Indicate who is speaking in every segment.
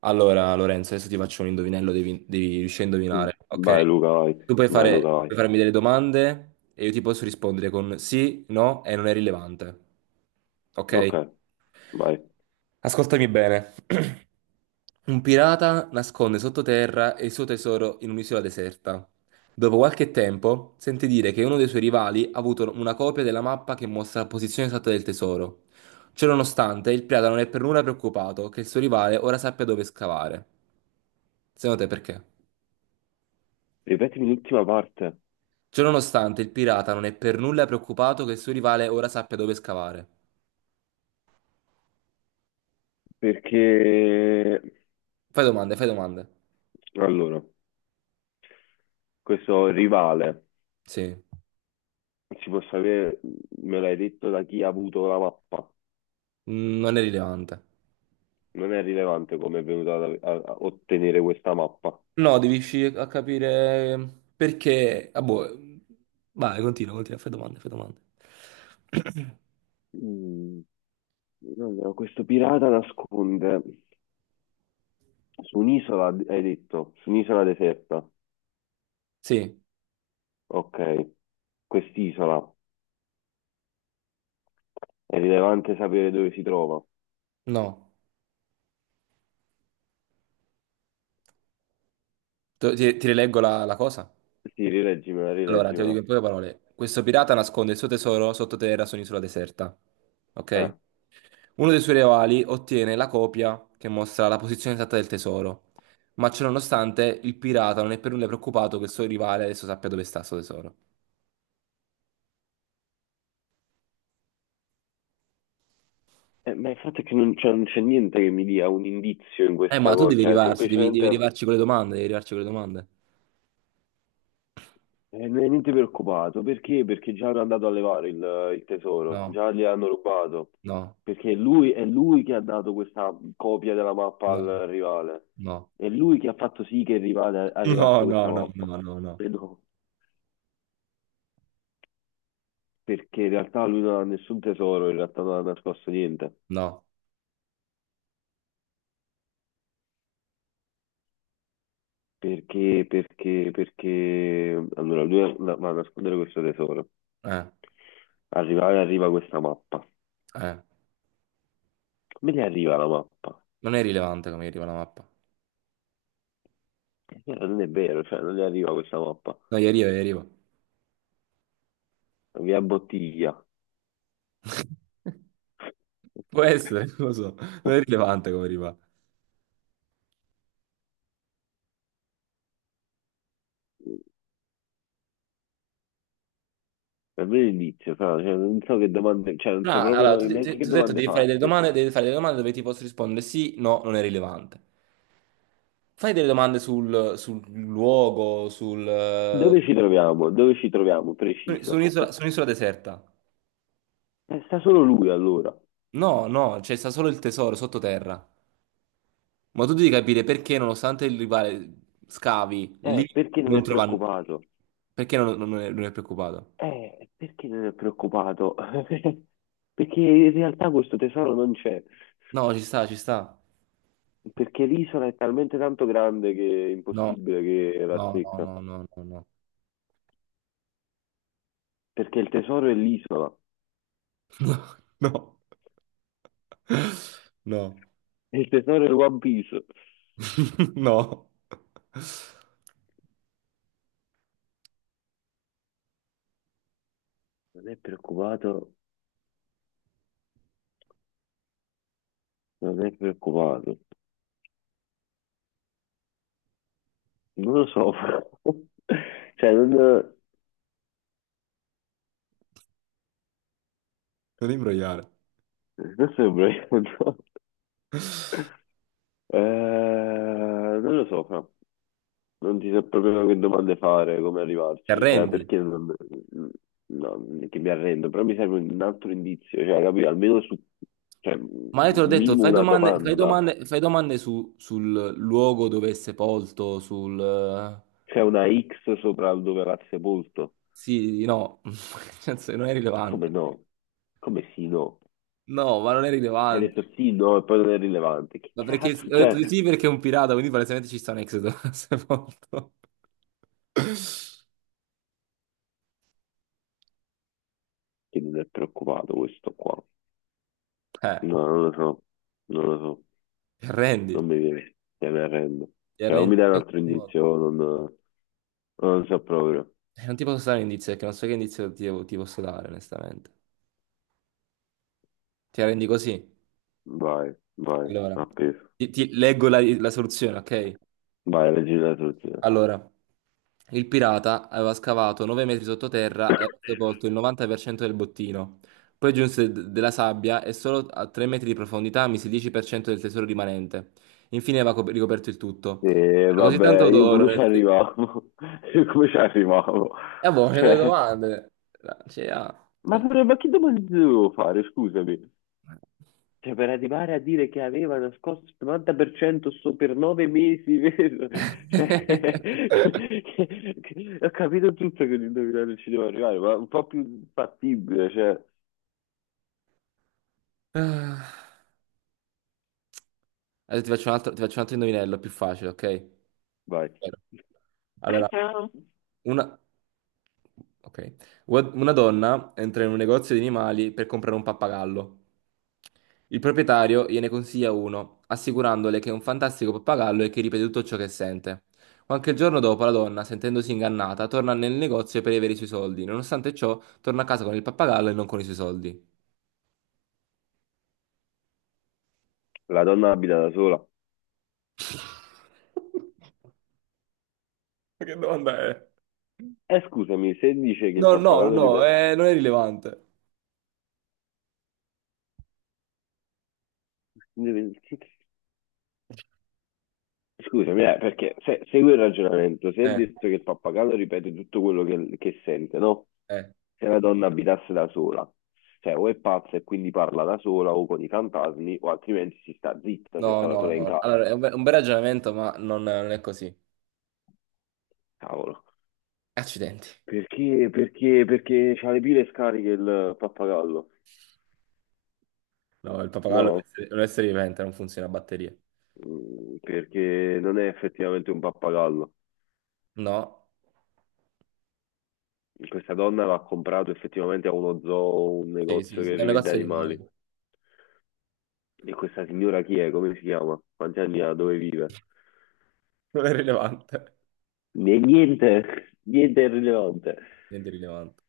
Speaker 1: Allora, Lorenzo, adesso ti faccio un indovinello, devi riuscire a
Speaker 2: Mm.
Speaker 1: indovinare, ok?
Speaker 2: Vai Luca, vai,
Speaker 1: Tu puoi
Speaker 2: vai Luca,
Speaker 1: puoi
Speaker 2: vai.
Speaker 1: farmi delle domande e io ti posso rispondere con sì, no e non è rilevante, ok?
Speaker 2: Ok, vai.
Speaker 1: Ascoltami bene. Un pirata nasconde sottoterra il suo tesoro in un'isola deserta. Dopo qualche tempo, sente dire che uno dei suoi rivali ha avuto una copia della mappa che mostra la posizione esatta del tesoro. Ciononostante, il pirata non è per nulla preoccupato che il suo rivale ora sappia dove scavare. Secondo te perché?
Speaker 2: Ripetimi l'ultima parte,
Speaker 1: Ciononostante, il pirata non è per nulla preoccupato che il suo rivale ora sappia dove scavare.
Speaker 2: perché
Speaker 1: Fai domande, fai domande.
Speaker 2: allora, questo rivale,
Speaker 1: Sì.
Speaker 2: si può sapere, me l'hai detto da chi ha avuto la mappa?
Speaker 1: Mm, non è rilevante.
Speaker 2: Non è rilevante come è venuto a ottenere questa mappa.
Speaker 1: No, devi riuscire a capire perché... Ah, boh. Vai, continua, continua, fai domande, fai domande.
Speaker 2: Mm. Allora, questo pirata nasconde su un'isola, hai detto, su un'isola deserta.
Speaker 1: Sì,
Speaker 2: Ok, quest'isola, è rilevante sapere dove si trova.
Speaker 1: no. Ti rileggo la cosa?
Speaker 2: Sì, rileggimela,
Speaker 1: Allora, te lo dico
Speaker 2: rileggimela.
Speaker 1: in poche parole. Questo pirata nasconde il suo tesoro sottoterra su un'isola deserta. Ok?
Speaker 2: Eh.
Speaker 1: Uno dei suoi rivali ottiene la copia che mostra la posizione esatta del tesoro. Ma ciononostante, il pirata non è per nulla preoccupato che il suo rivale adesso sappia dove sta il suo tesoro.
Speaker 2: Ma il fatto è che non c'è niente che mi dia un indizio in questa
Speaker 1: Ma tu
Speaker 2: cosa,
Speaker 1: devi
Speaker 2: cioè
Speaker 1: arrivarci, devi
Speaker 2: semplicemente
Speaker 1: arrivarci con le domande, devi arrivarci con le domande.
Speaker 2: non è niente preoccupato. Perché? Perché già hanno andato a levare il tesoro,
Speaker 1: No.
Speaker 2: già gli hanno rubato,
Speaker 1: No,
Speaker 2: perché lui, è lui che ha dato questa copia della mappa
Speaker 1: no,
Speaker 2: al
Speaker 1: no,
Speaker 2: rivale,
Speaker 1: no,
Speaker 2: è lui che ha fatto sì che il rivale- arrivasse
Speaker 1: no,
Speaker 2: questa
Speaker 1: no, no,
Speaker 2: mappa.
Speaker 1: no, no,
Speaker 2: Credo- Perché in realtà lui non ha nessun tesoro, in realtà non ha nascosto niente.
Speaker 1: no,
Speaker 2: Perché, allora lui va a nascondere questo tesoro.
Speaker 1: eh,
Speaker 2: Arriva questa mappa.
Speaker 1: eh,
Speaker 2: Come gli arriva la mappa?
Speaker 1: non è rilevante come arriva la mappa.
Speaker 2: Non è vero, cioè, non gli arriva questa mappa.
Speaker 1: No, gli arriva, gli arriva.
Speaker 2: Via bottiglia.
Speaker 1: Può essere, non lo so, non è rilevante come arriva.
Speaker 2: È vero l'inizio, fra, cioè, non so che domande, cioè, non
Speaker 1: No,
Speaker 2: so
Speaker 1: allora,
Speaker 2: proprio neanche che
Speaker 1: ti ho detto
Speaker 2: domande
Speaker 1: devi fare delle
Speaker 2: farti.
Speaker 1: domande, devi fare delle domande dove ti posso rispondere sì, no, non è rilevante. Fai delle domande sul luogo,
Speaker 2: Dove ci troviamo? Dove ci troviamo?
Speaker 1: su
Speaker 2: Preciso.
Speaker 1: su un'isola deserta.
Speaker 2: Sta solo lui allora.
Speaker 1: No, no, c'è sta solo il tesoro sottoterra. Ma tu devi capire perché, nonostante il rivale scavi, lì
Speaker 2: Perché non
Speaker 1: non
Speaker 2: è
Speaker 1: trovano.
Speaker 2: preoccupato?
Speaker 1: Perché non è, non è preoccupato?
Speaker 2: Perché non è preoccupato? Perché in realtà questo tesoro non c'è.
Speaker 1: No, ci sta, ci sta.
Speaker 2: Perché l'isola è talmente tanto grande che è
Speaker 1: No,
Speaker 2: impossibile che la
Speaker 1: no, no,
Speaker 2: secca.
Speaker 1: no, no, no, no.
Speaker 2: Perché il tesoro è l'isola,
Speaker 1: No, no,
Speaker 2: e il tesoro è One Piece.
Speaker 1: no.
Speaker 2: Non è preoccupato, non è preoccupato. Non lo so, però. Cioè, non,
Speaker 1: Non imbrogliare.
Speaker 2: non sembra che- no. Non lo so, fra. Non ti so proprio che domande fare, come
Speaker 1: Ti
Speaker 2: arrivarci, cioè,
Speaker 1: arrendi?
Speaker 2: perché non, no, non è che mi arrendo, però mi serve un altro indizio, cioè, capito? Almeno su, cioè, un
Speaker 1: Ma io te l'ho detto,
Speaker 2: minimo
Speaker 1: fai
Speaker 2: una
Speaker 1: domande, fai
Speaker 2: domanda.
Speaker 1: domande, fai domande sul luogo dove è sepolto, sul...
Speaker 2: C'è una X sopra dove va sepolto?
Speaker 1: sì, no, nel senso, non è
Speaker 2: Come
Speaker 1: rilevante.
Speaker 2: no? Come sì, no?
Speaker 1: No, ma non è
Speaker 2: Hai
Speaker 1: rilevante.
Speaker 2: detto sì, no, e poi non è rilevante. Che
Speaker 1: Ma perché
Speaker 2: cazzo,
Speaker 1: ho detto
Speaker 2: cioè,
Speaker 1: di sì perché è un pirata, quindi palesemente ci sta un Exodus sepolto.
Speaker 2: che non è preoccupato questo qua?
Speaker 1: Eh,
Speaker 2: No, non lo so, non lo so,
Speaker 1: ti arrendi,
Speaker 2: non mi viene, te ne arrendo.
Speaker 1: ti
Speaker 2: Cioè, o
Speaker 1: arrendi
Speaker 2: mi
Speaker 1: in
Speaker 2: dai un
Speaker 1: questo
Speaker 2: altro
Speaker 1: modo.
Speaker 2: indizio, o non, non lo so proprio.
Speaker 1: Non ti posso dare un indizio perché non so che indizio ti posso dare, onestamente. Ti arrendi così?
Speaker 2: Vai, vai,
Speaker 1: Allora,
Speaker 2: appeso.
Speaker 1: ti leggo la soluzione, ok?
Speaker 2: Vai, leggi la soluzione.
Speaker 1: Allora, il pirata aveva scavato 9 metri sottoterra e aveva sepolto il 90% del bottino. Poi giunse della sabbia e solo a 3 metri di profondità mise il 10% del tesoro rimanente. Infine aveva ricoperto il tutto.
Speaker 2: E
Speaker 1: C'era ah, così tanto
Speaker 2: vabbè,
Speaker 1: vabbè.
Speaker 2: io
Speaker 1: D'oro
Speaker 2: come ci
Speaker 1: nel... E
Speaker 2: arrivavo? Io come ci arrivavo?
Speaker 1: boh, che delle
Speaker 2: Cioè,
Speaker 1: domande! Cioè, ah.
Speaker 2: ma, ma che domande devo fare? Scusami. Cioè, per arrivare a dire che aveva nascosto il 90% so per 9 mesi, vero? Cioè, ho capito tutto che l'indovinello ci devo arrivare, ma un po' più fattibile, cioè,
Speaker 1: Adesso ti faccio un altro, ti faccio un altro indovinello più facile, ok?
Speaker 2: vai.
Speaker 1: Vero. Allora, una... ok. Una donna entra in un negozio di animali per comprare un pappagallo. Il proprietario gliene consiglia uno, assicurandole che è un fantastico pappagallo e che ripete tutto ciò che sente. Qualche giorno dopo, la donna, sentendosi ingannata, torna nel negozio per avere i suoi soldi. Nonostante ciò, torna a casa con il pappagallo e non con i suoi soldi.
Speaker 2: La donna abita da sola.
Speaker 1: Ma che domanda è?
Speaker 2: E scusami, se dice che il
Speaker 1: No, no,
Speaker 2: pappagallo
Speaker 1: no,
Speaker 2: ripete...
Speaker 1: non è rilevante.
Speaker 2: Scusami, perché se, segui il ragionamento, se è
Speaker 1: Eh,
Speaker 2: detto che il pappagallo ripete tutto quello che sente, no?
Speaker 1: eh.
Speaker 2: Se la donna abitasse da sola, cioè o è pazza e quindi parla da sola o con i fantasmi, o altrimenti si sta zitta se
Speaker 1: No,
Speaker 2: sta da
Speaker 1: no,
Speaker 2: sola in
Speaker 1: no.
Speaker 2: casa.
Speaker 1: Allora, è un bel ragionamento, ma non, non è così.
Speaker 2: Cavolo.
Speaker 1: Accidenti.
Speaker 2: Perché? Perché? Perché c'ha le pile scariche il pappagallo?
Speaker 1: No, il papagallo
Speaker 2: No,
Speaker 1: è un essere vivente, non funziona a batterie.
Speaker 2: perché non è effettivamente un pappagallo.
Speaker 1: No?
Speaker 2: Questa donna l'ha comprato effettivamente a uno zoo, un
Speaker 1: Sì, sì,
Speaker 2: negozio
Speaker 1: sì.
Speaker 2: che
Speaker 1: È un
Speaker 2: rivende
Speaker 1: negozio di animali.
Speaker 2: animali. E questa signora chi è? Come si chiama? Quanti anni ha? Dove vive?
Speaker 1: Non è rilevante.
Speaker 2: Niente, niente è rilevante.
Speaker 1: Niente rilevante.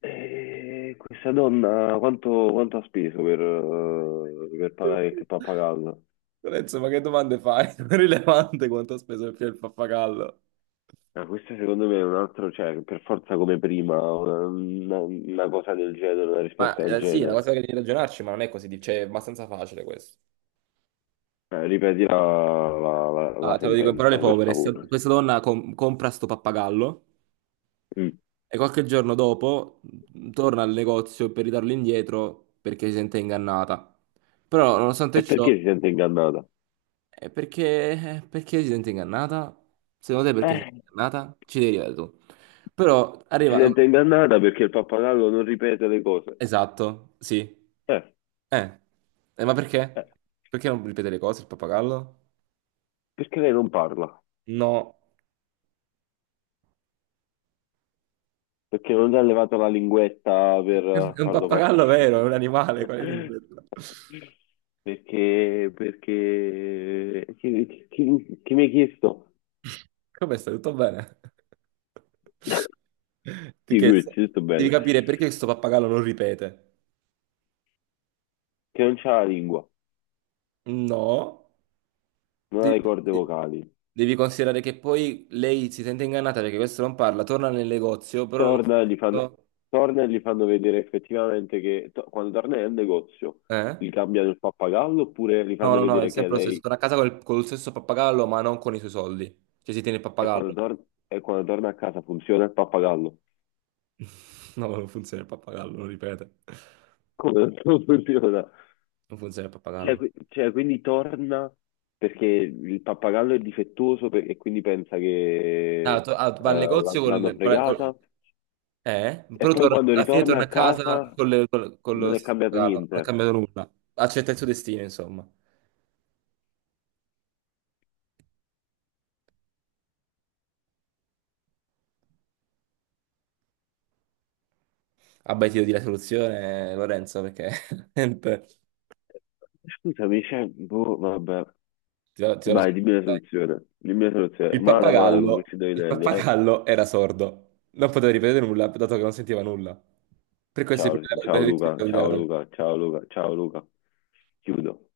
Speaker 2: E questa donna quanto ha speso per pagare il pappagallo?
Speaker 1: Lorenzo, ma che domande fai? Non è rilevante quanto ha speso il pappagallo.
Speaker 2: Ah, questa secondo me è un altro, cioè per forza come prima, una cosa del genere, una
Speaker 1: Ma
Speaker 2: risposta del
Speaker 1: sì, è una
Speaker 2: genere.
Speaker 1: cosa che devi ragionarci, ma non è così, cioè, è abbastanza facile questo.
Speaker 2: Ripeti la
Speaker 1: Ah, te lo dico in parole
Speaker 2: sentenza, per
Speaker 1: povere,
Speaker 2: favore.
Speaker 1: questa donna compra sto pappagallo.
Speaker 2: Mm.
Speaker 1: E qualche giorno dopo torna al negozio per ridarlo indietro perché si sente ingannata. Però, nonostante
Speaker 2: E
Speaker 1: ciò,
Speaker 2: perché si sente ingannata?
Speaker 1: perché si sente ingannata? Secondo te perché si sente
Speaker 2: Eh,
Speaker 1: ingannata? Ci devi arrivare tu. Però
Speaker 2: si
Speaker 1: arriva...
Speaker 2: sente ingannata perché il pappagallo non ripete le cose.
Speaker 1: Esatto, sì.
Speaker 2: Eh,
Speaker 1: Eh, eh, ma
Speaker 2: eh,
Speaker 1: perché? Perché non ripete le cose il pappagallo?
Speaker 2: perché lei non parla?
Speaker 1: No.
Speaker 2: Perché non gli ha levato la linguetta per
Speaker 1: È un
Speaker 2: farlo
Speaker 1: pappagallo vero, è un animale, quale lingua?
Speaker 2: partire. Perché, chi mi ha chiesto?
Speaker 1: Come stai? Tutto bene? Ti
Speaker 2: Figurati,
Speaker 1: chiesto,
Speaker 2: tutto
Speaker 1: devi
Speaker 2: bello.
Speaker 1: capire perché questo pappagallo non ripete.
Speaker 2: Che non c'ha la lingua,
Speaker 1: No,
Speaker 2: non ha
Speaker 1: devi,
Speaker 2: le corde vocali.
Speaker 1: devi considerare che poi lei si sente ingannata perché questo non parla, torna nel negozio, però non...
Speaker 2: Torna e gli fanno, torna e gli fanno vedere effettivamente quando torna nel negozio
Speaker 1: Eh?
Speaker 2: gli cambiano il pappagallo oppure gli
Speaker 1: No,
Speaker 2: fanno
Speaker 1: no, no, è
Speaker 2: vedere che
Speaker 1: sempre lo stesso.
Speaker 2: lei
Speaker 1: Torna a casa col, con lo stesso pappagallo, ma non con i suoi soldi. Cioè si tiene il
Speaker 2: e quando,
Speaker 1: pappagallo.
Speaker 2: tor- e quando torna a casa funziona il pappagallo.
Speaker 1: No, non funziona il pappagallo, non ripete.
Speaker 2: Come non funziona?
Speaker 1: Non funziona il
Speaker 2: Cioè,
Speaker 1: pappagallo.
Speaker 2: quindi torna perché il pappagallo è difettoso e quindi pensa che
Speaker 1: Ah, va al
Speaker 2: l'ha-
Speaker 1: negozio
Speaker 2: l'hanno fregata
Speaker 1: eh?
Speaker 2: e
Speaker 1: Però
Speaker 2: poi quando
Speaker 1: alla fine
Speaker 2: ritorna
Speaker 1: torna
Speaker 2: a
Speaker 1: a casa
Speaker 2: casa
Speaker 1: con, con lo
Speaker 2: non è
Speaker 1: stesso
Speaker 2: cambiato
Speaker 1: regalo, non è
Speaker 2: niente.
Speaker 1: cambiato nulla. Accetta il suo destino, insomma. Abbaiti di la soluzione, Lorenzo, perché niente,
Speaker 2: Scusami, cioè, boh, vabbè.
Speaker 1: ti do la
Speaker 2: Vai, dimmi
Speaker 1: soluzione.
Speaker 2: la
Speaker 1: Dai.
Speaker 2: soluzione. Dimmi la soluzione. Male, male con questi
Speaker 1: Il
Speaker 2: indovinelli, eh.
Speaker 1: pappagallo era sordo, non poteva ripetere nulla, dato che non sentiva nulla. Per questo
Speaker 2: Ciao, ciao
Speaker 1: il
Speaker 2: Luca, ciao
Speaker 1: problema
Speaker 2: Luca, ciao Luca, ciao Luca. Chiudo.